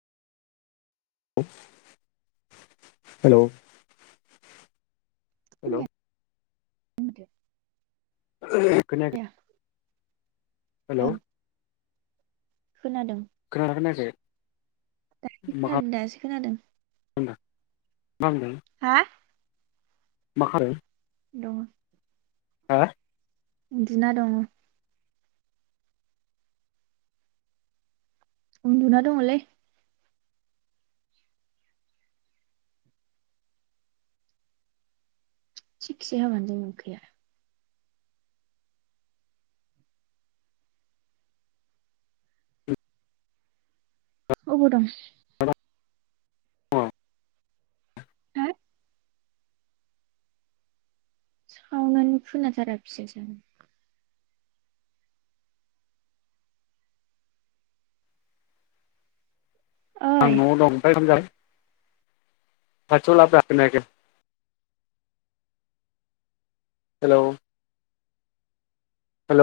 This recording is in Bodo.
हेल' हेल' खोनायानो [inaudible] खोनायाखै आया हेल' ओं खोनादों खोनादो ना खोनायाखै? दासो खोनादों दासो खोनादों। खोनादों मा खालामदों हा मा खालामो दङ हा उन्दुना दङ। उन्दुना दंलै। थिगसे हाबायानो दं अखाया। अबाव दं। हा सावनानो खोनाथाराखिसै जानो। आं ओइ न'आव दं ओमफ्राय ओंखाम जाबाय। खाथियाव लाब्रा खोनायाखै। हेलौ